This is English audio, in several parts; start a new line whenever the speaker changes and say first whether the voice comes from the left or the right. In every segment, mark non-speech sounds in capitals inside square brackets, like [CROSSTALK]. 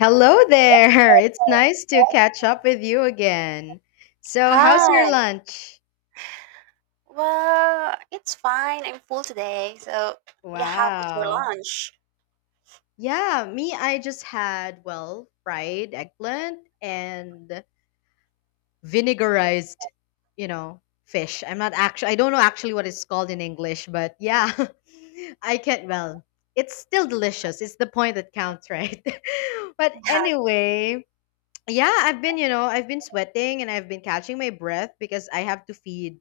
left: Hello there. [LAUGHS] It's nice to catch up with you again. So, how's your
right: Hi.
left: lunch?
right: Well, it's fine. I'm full today. So, yeah, how about your
left: Wow.
right: lunch?
left: Yeah, me, I just had, well, fried eggplant and vinegarized, fish. I'm not actually, I don't know actually what it's called in English, but yeah, [LAUGHS] I can't, well, it's still delicious. It's the point that counts, right? [LAUGHS] But
right: Yeah.
left: anyway, yeah, I've been sweating and I've been catching my breath because I have to feed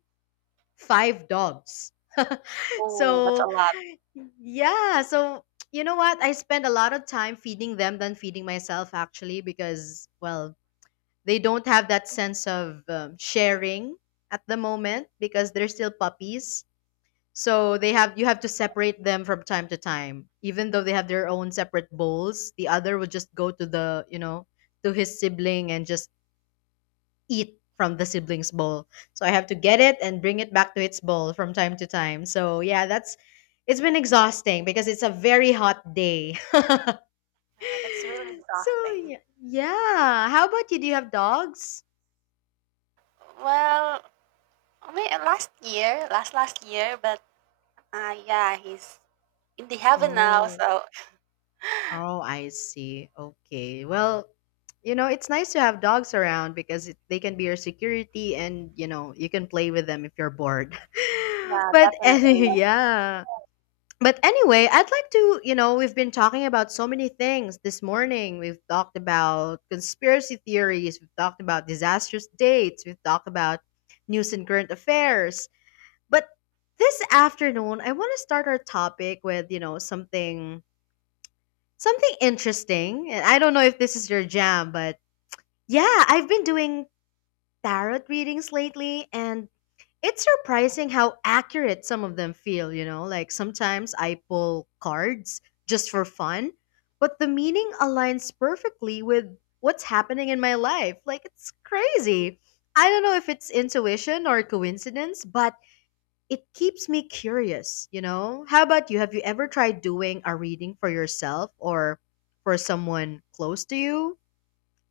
left: five dogs. [LAUGHS]
right: Oh, that's
left: So
right: a lot.
left: yeah, so you know what? I spend a lot of time feeding them than feeding myself actually because well, they don't have that sense of sharing at the moment because they're still puppies. So they have you have to separate them from time to time. Even though they have their own separate bowls, the other would just go to the, you know, to his sibling and just eat from the siblings' bowl. So I have to get it and bring it back to its bowl from time to time. So yeah, that's it's been exhausting because it's a very hot day. [LAUGHS]
right: Yeah, that's really
left: So
right: exhausting.
left: yeah. Yeah. How about you? Do you have dogs?
right: Well, last year, last year, but yeah, he's in the heaven now.
left: Oh,
right: So, [LAUGHS]
left: oh, I see. Okay. Well, it's nice to have dogs around because they can be your security and, you know, you can play with them if you're bored. [LAUGHS]
right: yeah,
left: But any
right: definitely.
left: yeah. But anyway, I'd like to, you know, we've been talking about so many things this morning. We've talked about conspiracy theories, we've talked about disastrous dates, we've talked about news and current affairs. But this afternoon, I want to start our topic with, something interesting. And I don't know if this is your jam, but yeah, I've been doing tarot readings lately and it's surprising how accurate some of them feel, you know? Like sometimes I pull cards just for fun, but the meaning aligns perfectly with what's happening in my life. Like it's crazy. I don't know if it's intuition or coincidence, but it keeps me curious, you know? How about you? Have you ever tried doing a reading for yourself or for someone close to you?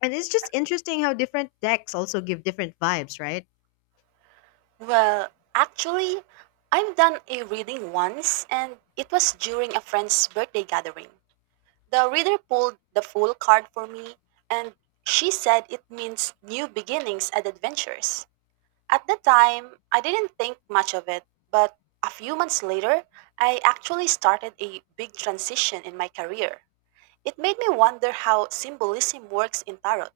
left: And it's just interesting how different decks also give different vibes, right?
right: Well, actually, I've done a reading once, and it was during a friend's birthday gathering. The reader pulled the full card for me, and she said it means new beginnings and adventures. At the time, I didn't think much of it, but a few months later, I actually started a big transition in my career. It made me wonder how symbolism works in tarot.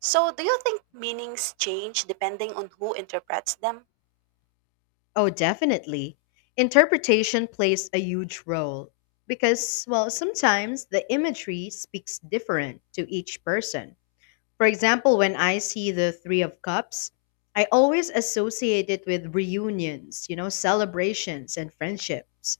right: So, do you think meanings change depending on who interprets them?
left: Oh, definitely. Interpretation plays a huge role because, well, sometimes the imagery speaks different to each person. For example, when I see the Three of Cups, I always associate it with reunions, celebrations and friendships.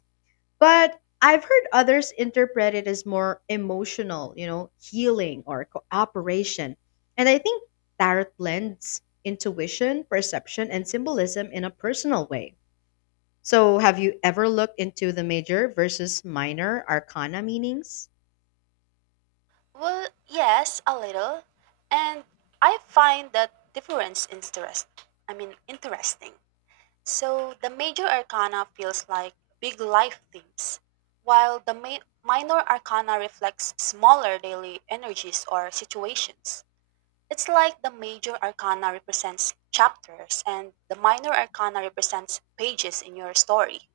left: But I've heard others interpret it as more emotional, healing or cooperation. And I think tarot blends intuition, perception, and symbolism in a personal way. So, have you ever looked into the major versus minor arcana meanings?
right: Well, yes, a little. And I find that difference interesting. So the major arcana feels like big life themes, while the minor arcana reflects smaller daily energies or situations. It's like the major arcana represents chapters and the minor arcana represents pages in your story.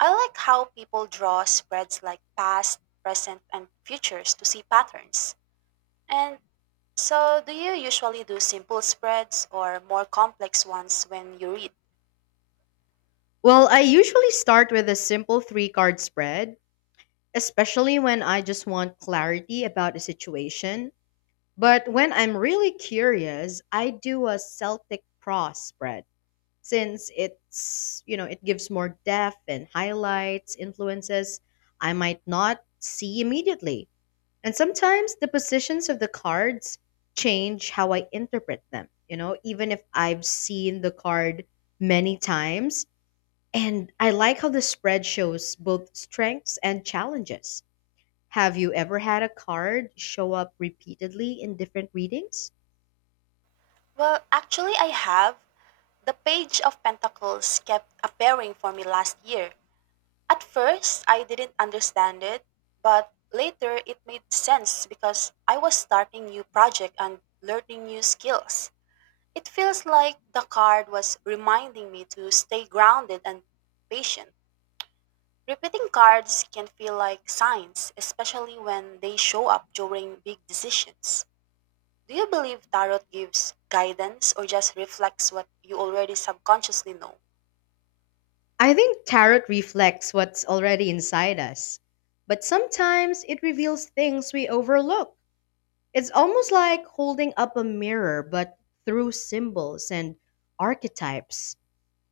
right: I like how people draw spreads like past, present, and futures to see patterns. And so, do you usually do simple spreads or more complex ones when you read?
left: Well, I usually start with a simple three card spread, especially when I just want clarity about a situation. But when I'm really curious, I do a Celtic cross spread since it gives more depth and highlights influences I might not see immediately. And sometimes the positions of the cards change how I interpret them. Even if I've seen the card many times. And I like how the spread shows both strengths and challenges. Have you ever had a card show up repeatedly in different readings?
right: Well, actually, I have. The page of pentacles kept appearing for me last year. At first, I didn't understand it, but later it made sense because I was starting new project and learning new skills. It feels like the card was reminding me to stay grounded and patient. Repeating cards can feel like signs, especially when they show up during big decisions. Do you believe tarot gives guidance or just reflects what you already subconsciously know?
left: I think tarot reflects what's already inside us, but sometimes it reveals things we overlook. It's almost like holding up a mirror, but through symbols and archetypes.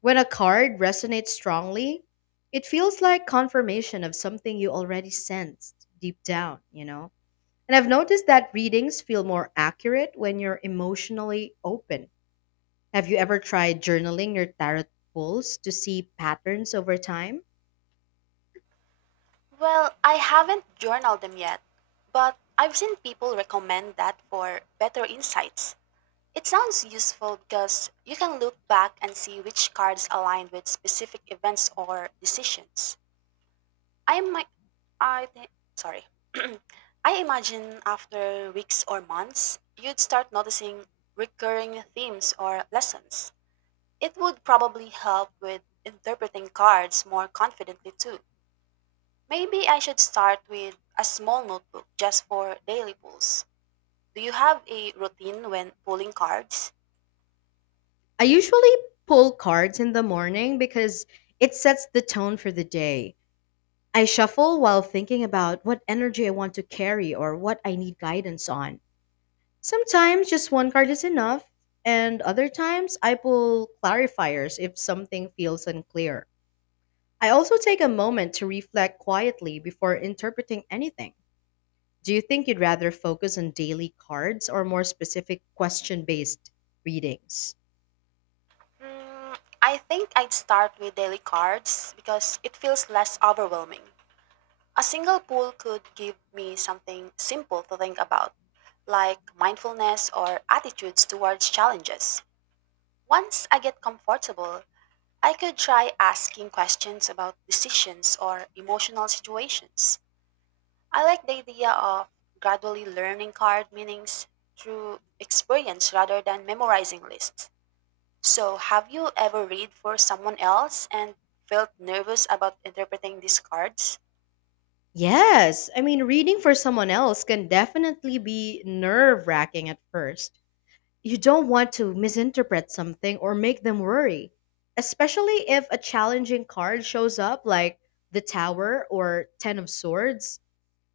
left: When a card resonates strongly, it feels like confirmation of something you already sensed deep down, you know? And I've noticed that readings feel more accurate when you're emotionally open. Have you ever tried journaling your tarot pulls to see patterns over time?
right: Well, I haven't journaled them yet, but I've seen people recommend that for better insights. It sounds useful because you can look back and see which cards aligned with specific events or decisions. I might, I think, sorry. [CLEARS THROAT] I imagine after weeks or months, you'd start noticing recurring themes or lessons. It would probably help with interpreting cards more confidently too. Maybe I should start with a small notebook just for daily pulls. Do you have a routine when pulling cards?
left: I usually pull cards in the morning because it sets the tone for the day. I shuffle while thinking about what energy I want to carry or what I need guidance on. Sometimes just one card is enough, and other times I pull clarifiers if something feels unclear. I also take a moment to reflect quietly before interpreting anything. Do you think you'd rather focus on daily cards or more specific question based readings?
right: Hmm, I think I'd start with daily cards because it feels less overwhelming. A single pull could give me something simple to think about, like mindfulness or attitudes towards challenges. Once I get comfortable, I could try asking questions about decisions or emotional situations. I like the idea of gradually learning card meanings through experience rather than memorizing lists. So, have you ever read for someone else and felt nervous about interpreting these cards?
left: Yes, I mean, reading for someone else can definitely be nerve wracking at first. You don't want to misinterpret something or make them worry, especially if a challenging card shows up like the Tower or Ten of Swords.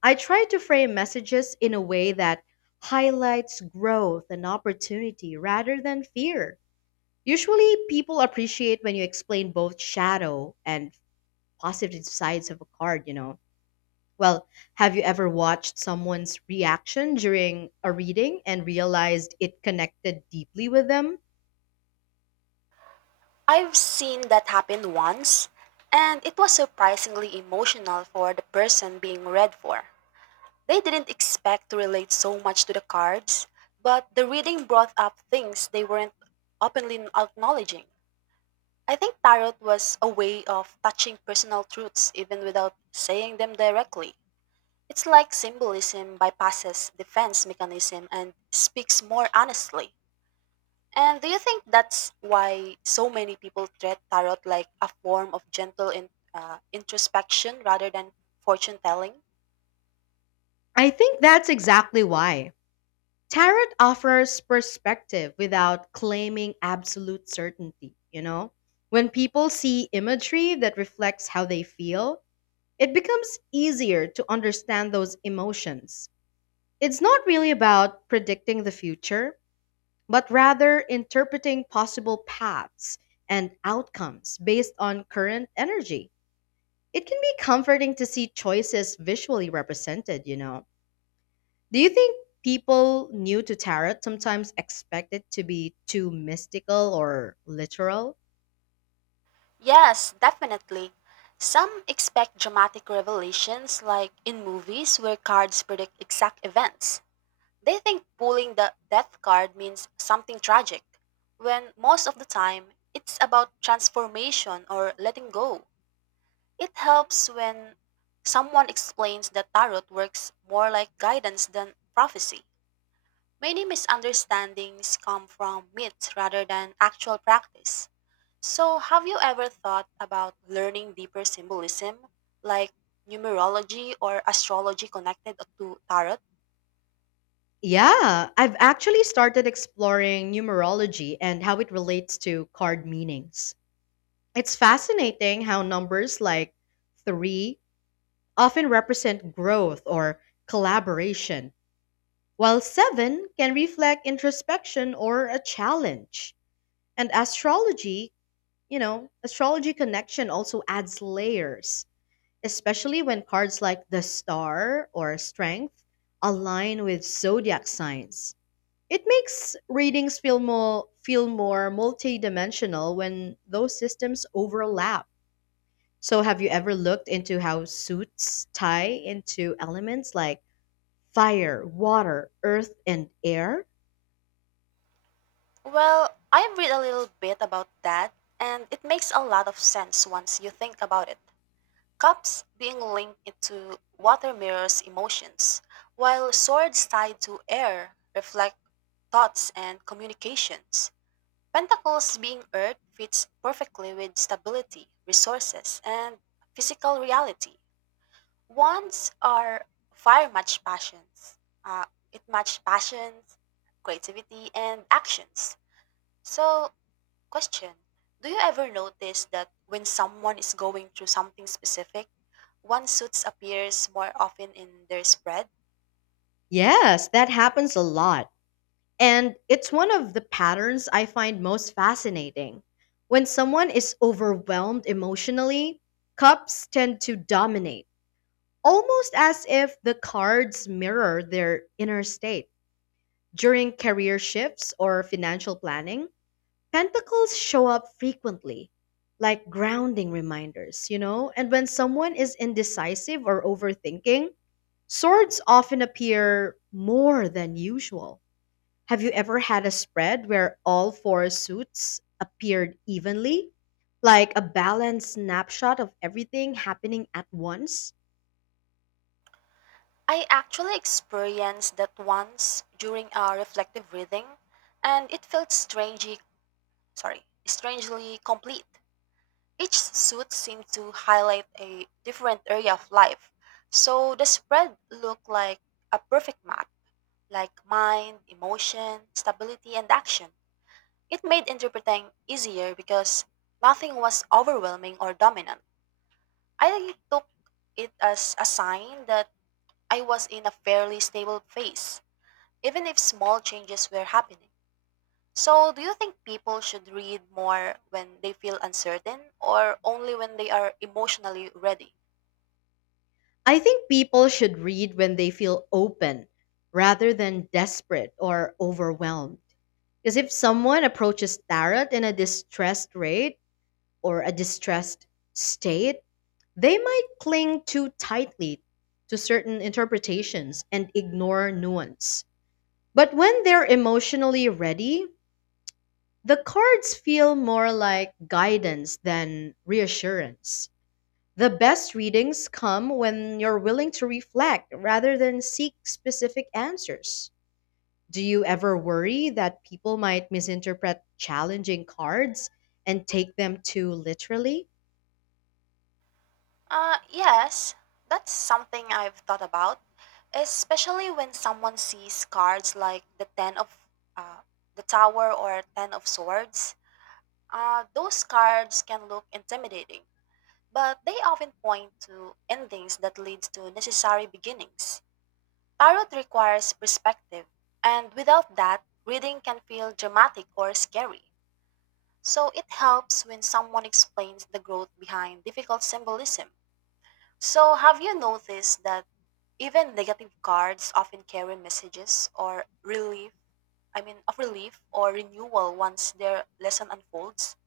left: I try to frame messages in a way that highlights growth and opportunity rather than fear. Usually, people appreciate when you explain both shadow and positive sides of a card, you know. Well, have you ever watched someone's reaction during a reading and realized it connected deeply with them?
right: I've seen that happen once, and it was surprisingly emotional for the person being read for. They didn't expect to relate so much to the cards, but the reading brought up things they weren't openly acknowledging. I think tarot was a way of touching personal truths even without saying them directly. It's like symbolism bypasses defense mechanism and speaks more honestly. And do you think that's why so many people treat tarot like a form of gentle introspection rather than fortune telling?
left: I think that's exactly why. Tarot offers perspective without claiming absolute certainty, you know? When people see imagery that reflects how they feel, it becomes easier to understand those emotions. It's not really about predicting the future, but rather interpreting possible paths and outcomes based on current energy. It can be comforting to see choices visually represented, you know? Do you think people new to tarot sometimes expect it to be too mystical or literal?
right: Yes, definitely. Some expect dramatic revelations like in movies where cards predict exact events. They think pulling the death card means something tragic, when most of the time it's about transformation or letting go. It helps when someone explains that tarot works more like guidance than prophecy. Many misunderstandings come from myths rather than actual practice. So, have you ever thought about learning deeper symbolism, like numerology or astrology connected to tarot?
left: Yeah, I've actually started exploring numerology and how it relates to card meanings. It's fascinating how numbers like three often represent growth or collaboration, while seven can reflect introspection or a challenge. And astrology, astrology connection also adds layers especially when cards like the star or strength align with zodiac signs. It makes readings feel more multidimensional when those systems overlap. So have you ever looked into how suits tie into elements like fire, water, earth and air?
right: Well, I read a little bit about that, and it makes a lot of sense once you think about it. Cups being linked into water mirrors emotions, while swords tied to air reflect thoughts and communications. Pentacles being earth fits perfectly with stability, resources, and physical reality. Wands are fire match passions. Uh, it match passions, creativity, and actions. So, question, do you ever notice that when someone is going through something specific, one suits appears more often in their spread?
left: Yes, that happens a lot. And it's one of the patterns I find most fascinating. When someone is overwhelmed emotionally, cups tend to dominate, almost as if the cards mirror their inner state. During career shifts or financial planning, pentacles show up frequently, like grounding reminders, you know? And when someone is indecisive or overthinking, swords often appear more than usual. Have you ever had a spread where all four suits appeared evenly? Like a balanced snapshot of everything happening at once?
right: I actually experienced that once during a reflective reading, and it felt strangely complete. Each suit seemed to highlight a different area of life, so the spread looked like a perfect map, like mind, emotion, stability, and action. It made interpreting easier because nothing was overwhelming or dominant. I took it as a sign that I was in a fairly stable phase, even if small changes were happening. So, do you think people should read more when they feel uncertain or only when they are emotionally ready?
left: I think people should read when they feel open rather than desperate or overwhelmed. Because if someone approaches tarot in a distressed state, they might cling too tightly to certain interpretations and ignore nuance. But when they're emotionally ready, the cards feel more like guidance than reassurance. The best readings come when you're willing to reflect rather than seek specific answers. Do you ever worry that people might misinterpret challenging cards and take them too literally?
right: Yes, that's something I've thought about, especially when someone sees cards like the Ten of uh, the Tower or Ten of Swords. Those cards can look intimidating, but they often point to endings that leads to necessary beginnings. Tarot requires perspective, and without that, reading can feel dramatic or scary. So it helps when someone explains the growth behind difficult symbolism. So have you noticed that even negative cards often carry messages or relief, I mean of relief or renewal once their lesson unfolds?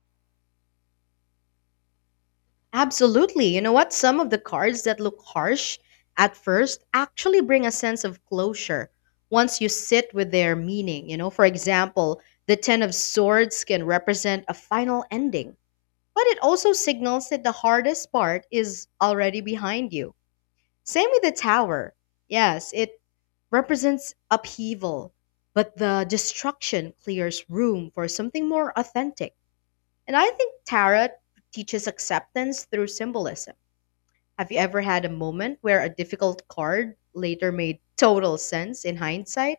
left: Absolutely. You know what? Some of the cards that look harsh at first actually bring a sense of closure once you sit with their meaning. For example, the Ten of Swords can represent a final ending, but it also signals that the hardest part is already behind you. Same with the Tower. Yes, it represents upheaval, but the destruction clears room for something more authentic. And I think tarot teaches acceptance through symbolism. Have you ever had a moment where a difficult card later made total sense in hindsight?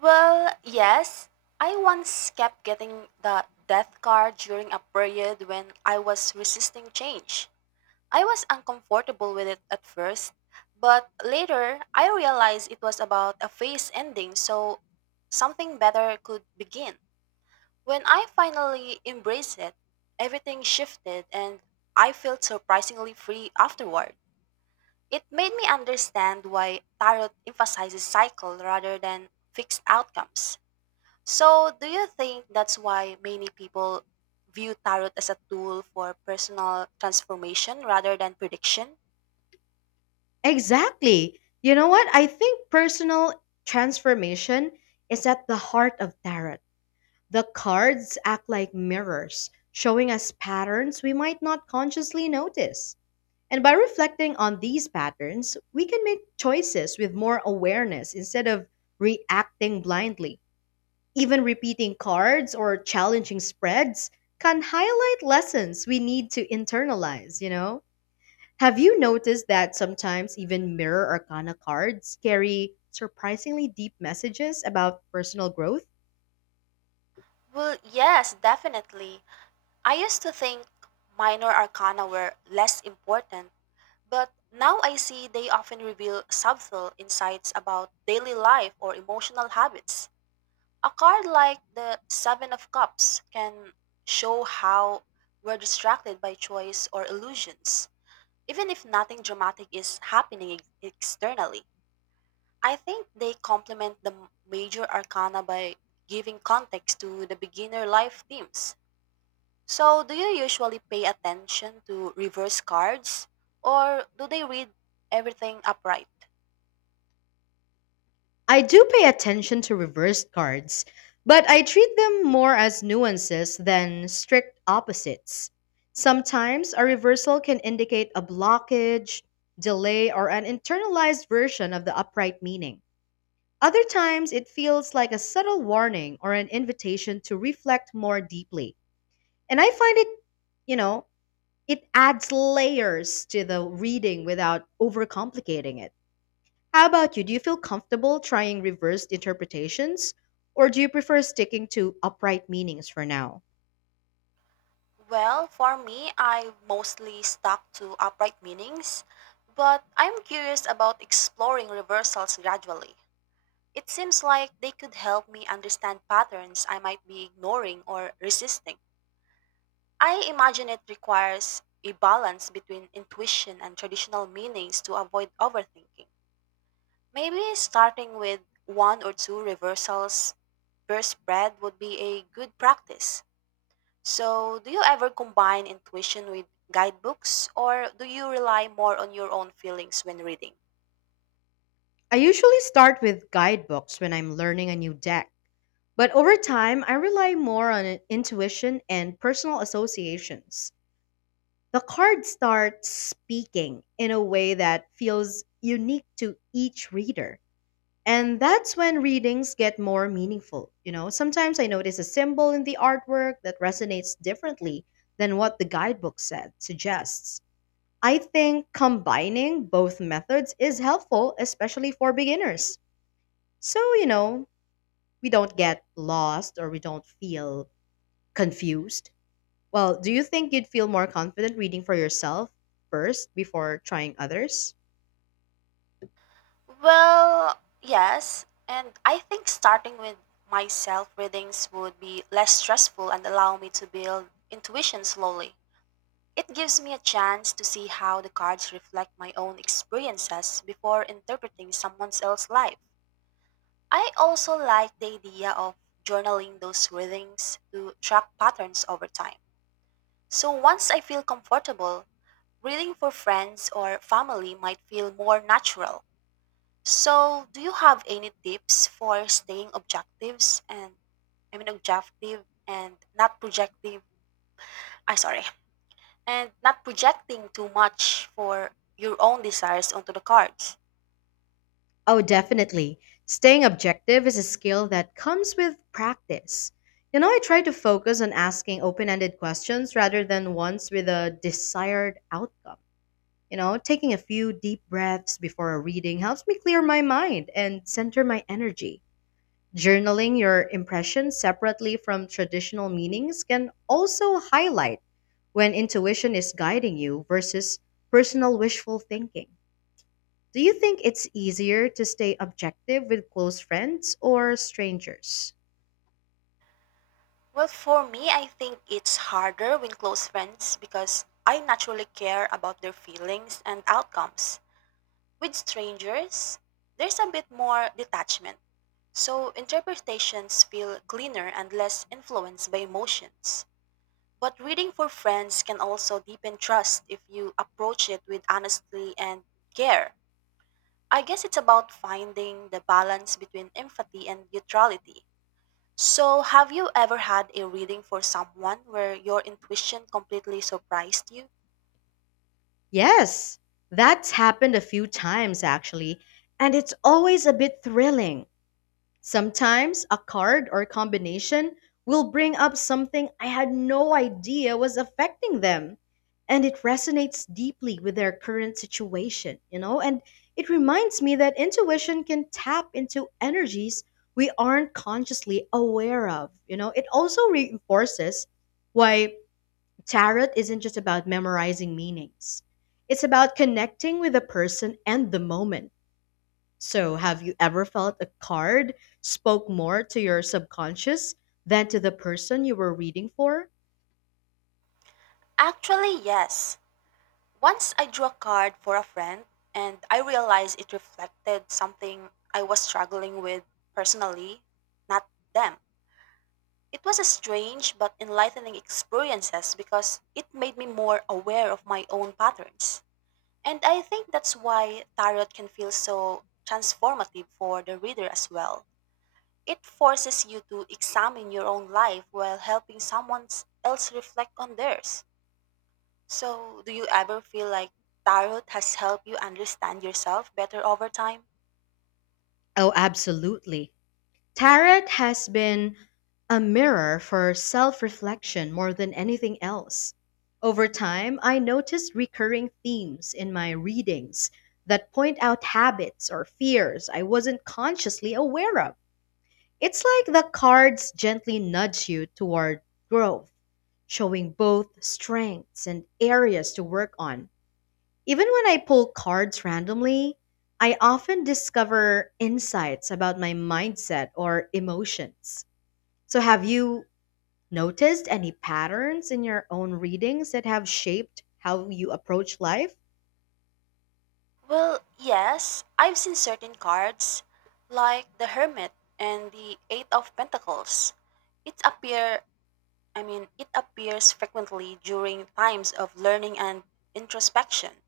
right: Well, yes. I once kept getting the death card during a period when I was resisting change. I was uncomfortable with it at first, but later I realized it was about a phase ending, so something better could begin. When I finally embraced it, everything shifted and I felt surprisingly free afterward. It made me understand why tarot emphasizes cycle rather than fixed outcomes. So, do you think that's why many people view tarot as a tool for personal transformation rather than prediction?
left: Exactly. You know what? I think personal transformation is at the heart of tarot. The cards act like mirrors, showing us patterns we might not consciously notice. And by reflecting on these patterns, we can make choices with more awareness instead of reacting blindly. Even repeating cards or challenging spreads can highlight lessons we need to internalize, you know? Have you noticed that sometimes even mirror arcana cards carry surprisingly deep messages about personal growth?
right: Well, yes, definitely. I used to think minor arcana were less important, but now I see they often reveal subtle insights about daily life or emotional habits. A card like the Seven of Cups can show how we're distracted by choice or illusions. Even if nothing dramatic is happening externally, I think they complement the major arcana by giving context to the beginner life themes. So, do you usually pay attention to reverse cards or do they read everything upright?
left: I do pay attention to reversed cards, but I treat them more as nuances than strict opposites. Sometimes a reversal can indicate a blockage, delay, or an internalized version of the upright meaning. Other times, it feels like a subtle warning or an invitation to reflect more deeply. And I find you know, it adds layers to the reading without overcomplicating it. How about you? Do you feel comfortable trying reversed interpretations, or do you prefer sticking to upright meanings for now?
right: Well, for me, I mostly stuck to upright meanings, but I'm curious about exploring reversals gradually. It seems like they could help me understand patterns I might be ignoring or resisting. I imagine it requires a balance between intuition and traditional meanings to avoid overthinking. Maybe starting with one or two reversals per spread would be a good practice. So, do you ever combine intuition with guidebooks or do you rely more on your own feelings when reading?
left: I usually start with guidebooks when I'm learning a new deck, but over time, I rely more on intuition and personal associations. The card starts speaking in a way that feels unique to each reader. And that's when readings get more meaningful. Sometimes I notice a symbol in the artwork that resonates differently than what the guidebook said suggests. I think combining both methods is helpful, especially for beginners. So, we don't get lost or we don't feel confused. Well, do you think you'd feel more confident reading for yourself first before trying others?
right: Well, yes, and I think starting with myself readings would be less stressful and allow me to build intuition slowly. It gives me a chance to see how the cards reflect my own experiences before interpreting someone else's life. I also like the idea of journaling those readings to track patterns over time. So once I feel comfortable, reading for friends or family might feel more natural. So, do you have any tips for staying objective and not projective? I sorry, and not projecting too much for your own desires onto the cards?
left: Oh, definitely. Staying objective is a skill that comes with practice. I try to focus on asking open ended questions rather than ones with a desired outcome. Taking a few deep breaths before a reading helps me clear my mind and center my energy. Journaling your impressions separately from traditional meanings can also highlight when intuition is guiding you versus personal wishful thinking. Do you think it's easier to stay objective with close friends or strangers?
right: Well, for me, I think it's harder with close friends because I naturally care about their feelings and outcomes. With strangers, there's a bit more detachment, so interpretations feel cleaner and less influenced by emotions. But reading for friends can also deepen trust if you approach it with honesty and care. I guess it's about finding the balance between empathy and neutrality. So, have you ever had a reading for someone where your intuition completely surprised you?
left: Yes, that's happened a few times actually, and it's always a bit thrilling. Sometimes a card or combination will bring up something I had no idea was affecting them. And it resonates deeply with their current situation, you know? And it reminds me that intuition can tap into energies we aren't consciously aware of, you know? It also reinforces why tarot isn't just about memorizing meanings, it's about connecting with the person and the moment. So, have you ever felt a card spoke more to your subconscious than to the person you were reading for?
right: Actually, yes. Once I drew a card for a friend and I realized it reflected something I was struggling with personally, not them. It was a strange but enlightening experiences because it made me more aware of my own patterns. And I think that's why tarot can feel so transformative for the reader as well. It forces you to examine your own life while helping someone else reflect on theirs. So, do you ever feel like tarot has helped you understand yourself better over time?
left: Oh, absolutely. Tarot has been a mirror for self reflection more than anything else. Over time, I noticed recurring themes in my readings that point out habits or fears I wasn't consciously aware of. It's like the cards gently nudge you toward growth, showing both strengths and areas to work on. Even when I pull cards randomly, I often discover insights about my mindset or emotions. So, have you noticed any patterns in your own readings that have shaped how you approach life?
right: Well, yes, I've seen certain cards, like the Hermit and the Eight of Pentacles. It appear, it appears frequently during times of learning and introspection.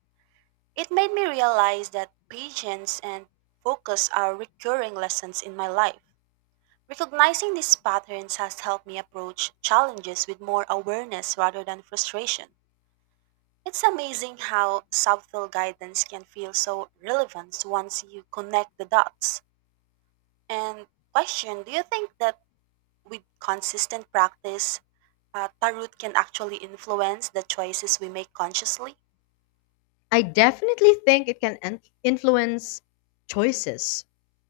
right: It made me realize that patience and focus are recurring lessons in my life. Recognizing these patterns has helped me approach challenges with more awareness rather than frustration. It's amazing how subtle guidance can feel so relevant once you connect the dots. And question, do you think that with consistent practice, tarot can actually influence the choices we make consciously?
left: I definitely think it can influence choices,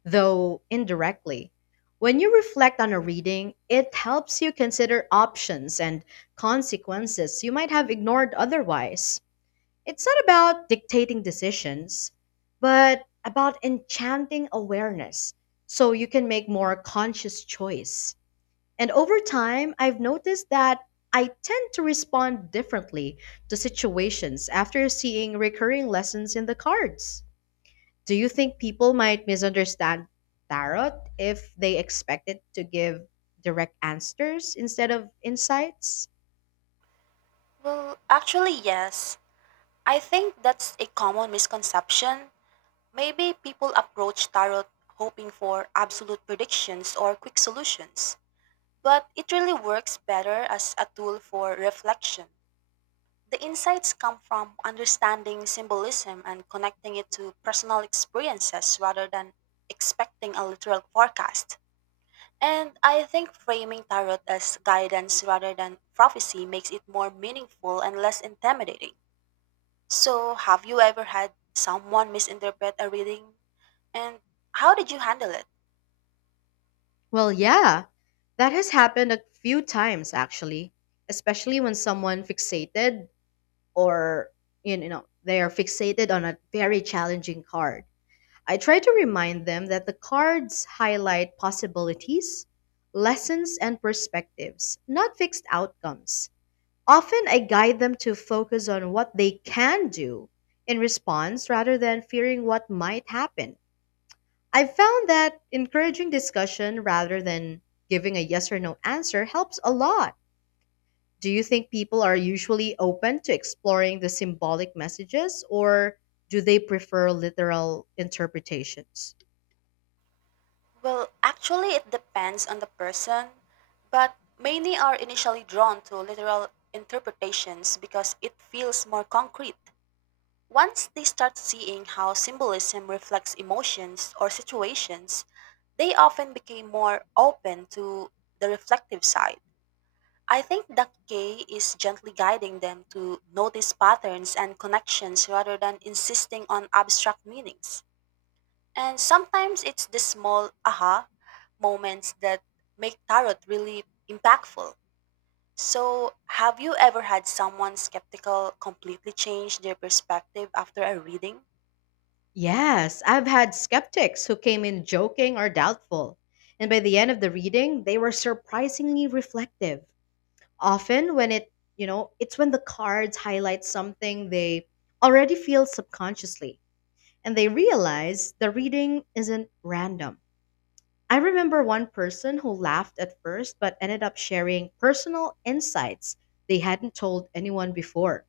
left: though indirectly. When you reflect on a reading, it helps you consider options and consequences you might have ignored otherwise. It's not about dictating decisions, but about enchanting awareness so you can make more conscious choice. And over time, I've noticed that I tend to respond differently to situations after seeing recurring lessons in the cards. Do you think people might misunderstand tarot if they expect it to give direct answers instead of insights?
right: Well, actually, yes. I think that's a common misconception. Maybe people approach tarot hoping for absolute predictions or quick solutions, but it really works better as a tool for reflection. The insights come from understanding symbolism and connecting it to personal experiences rather than expecting a literal forecast. And I think framing tarot as guidance rather than prophecy makes it more meaningful and less intimidating. So, have you ever had someone misinterpret a reading? And how did you handle it?
left: Well, yeah, that has happened a few times actually, especially when someone fixated or, you know, they are fixated on a very challenging card. I try to remind them that the cards highlight possibilities, lessons, and perspectives, not fixed outcomes. Often, I guide them to focus on what they can do in response rather than fearing what might happen. I've found that encouraging discussion rather than giving a yes or no answer helps a lot. Do you think people are usually open to exploring the symbolic messages or do they prefer literal interpretations?
right: Well, actually, it depends on the person, but many are initially drawn to literal interpretations because it feels more concrete. Once they start seeing how symbolism reflects emotions or situations, they often became more open to the reflective side. I think the K is gently guiding them to notice patterns and connections rather than insisting on abstract meanings. And sometimes it's the small aha moments that make tarot really impactful. So, have you ever had someone skeptical completely change their perspective after a reading?
left: Yes, I've had skeptics who came in joking or doubtful, and by the end of the reading, they were surprisingly reflective. Often when it's when the cards highlight something they already feel subconsciously, and they realize the reading isn't random. I remember one person who laughed at first but ended up sharing personal insights they hadn't told anyone before.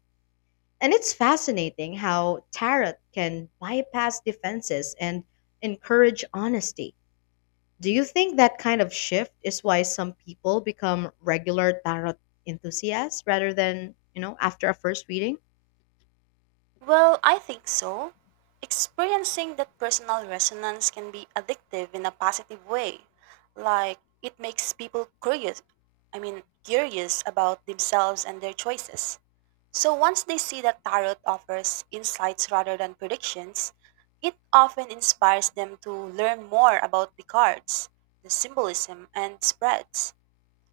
left: And it's fascinating how tarot can bypass defenses and encourage honesty. Do you think that kind of shift is why some people become regular tarot enthusiasts rather than after a first reading?
right: Well, I think so. Experiencing that personal resonance can be addictive in a positive way. Like it makes people curious about themselves and their choices. So once they see that tarot offers insights rather than predictions, it often inspires them to learn more about the cards, the symbolism, and spreads.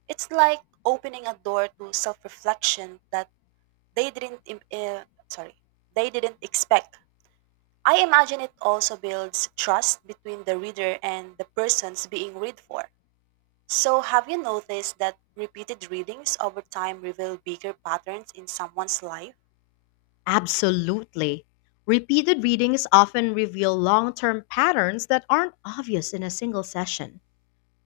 right: It's like opening a door to self reflection that they didn't im- uh, sorry they didn't expect. I imagine it also builds trust between the reader and the persons being read for. So have you noticed that repeated readings over time reveal bigger patterns in someone's life?
left: Absolutely. Repeated readings often reveal long term patterns that aren't obvious in a single session.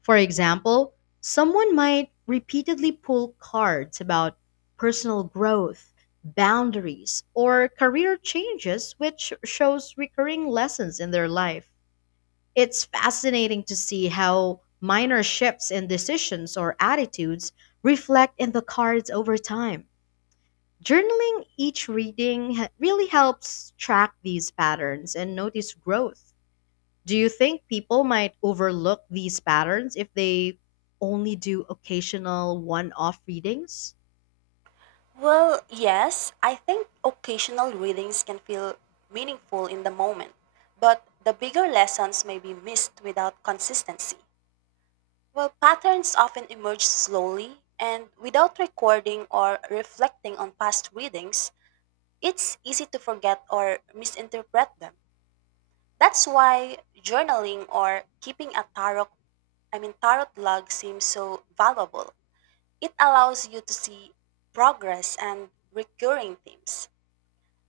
left: For example, someone might repeatedly pull cards about personal growth, boundaries, or career changes, which shows recurring lessons in their life. It's fascinating to see how minor shifts in decisions or attitudes reflect in the cards over time. Journaling each reading really helps track these patterns and notice growth. Do you think people might overlook these patterns if they only do occasional one off readings?
right: Well, yes, I think occasional readings can feel meaningful in the moment, but the bigger lessons may be missed without consistency. Well, patterns often emerge slowly, and without recording or reflecting on past readings, it's easy to forget or misinterpret them. That's why journaling or keeping a tarot, I mean tarot log seems so valuable. It allows you to see progress and recurring themes.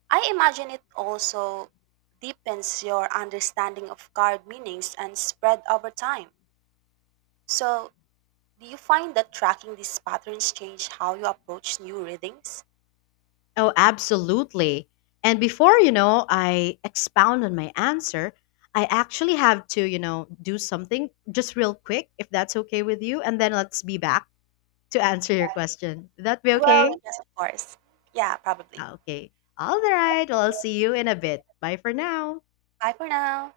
right: I imagine it also deepens your understanding of card meanings and spread over time. So, do you find that tracking these patterns change how you approach new readings?
left: Oh, absolutely. And before, you know, I expound on my answer, I actually have to, you know, do something just real quick if that's okay with you. And then let's be back to answer your question. Would that be
right: Well,
left: okay?
right: yes, of course. Yeah, probably.
left: Ah, okay. All right. Well, I'll see you in a bit. Bye for now.
right: Bye for now.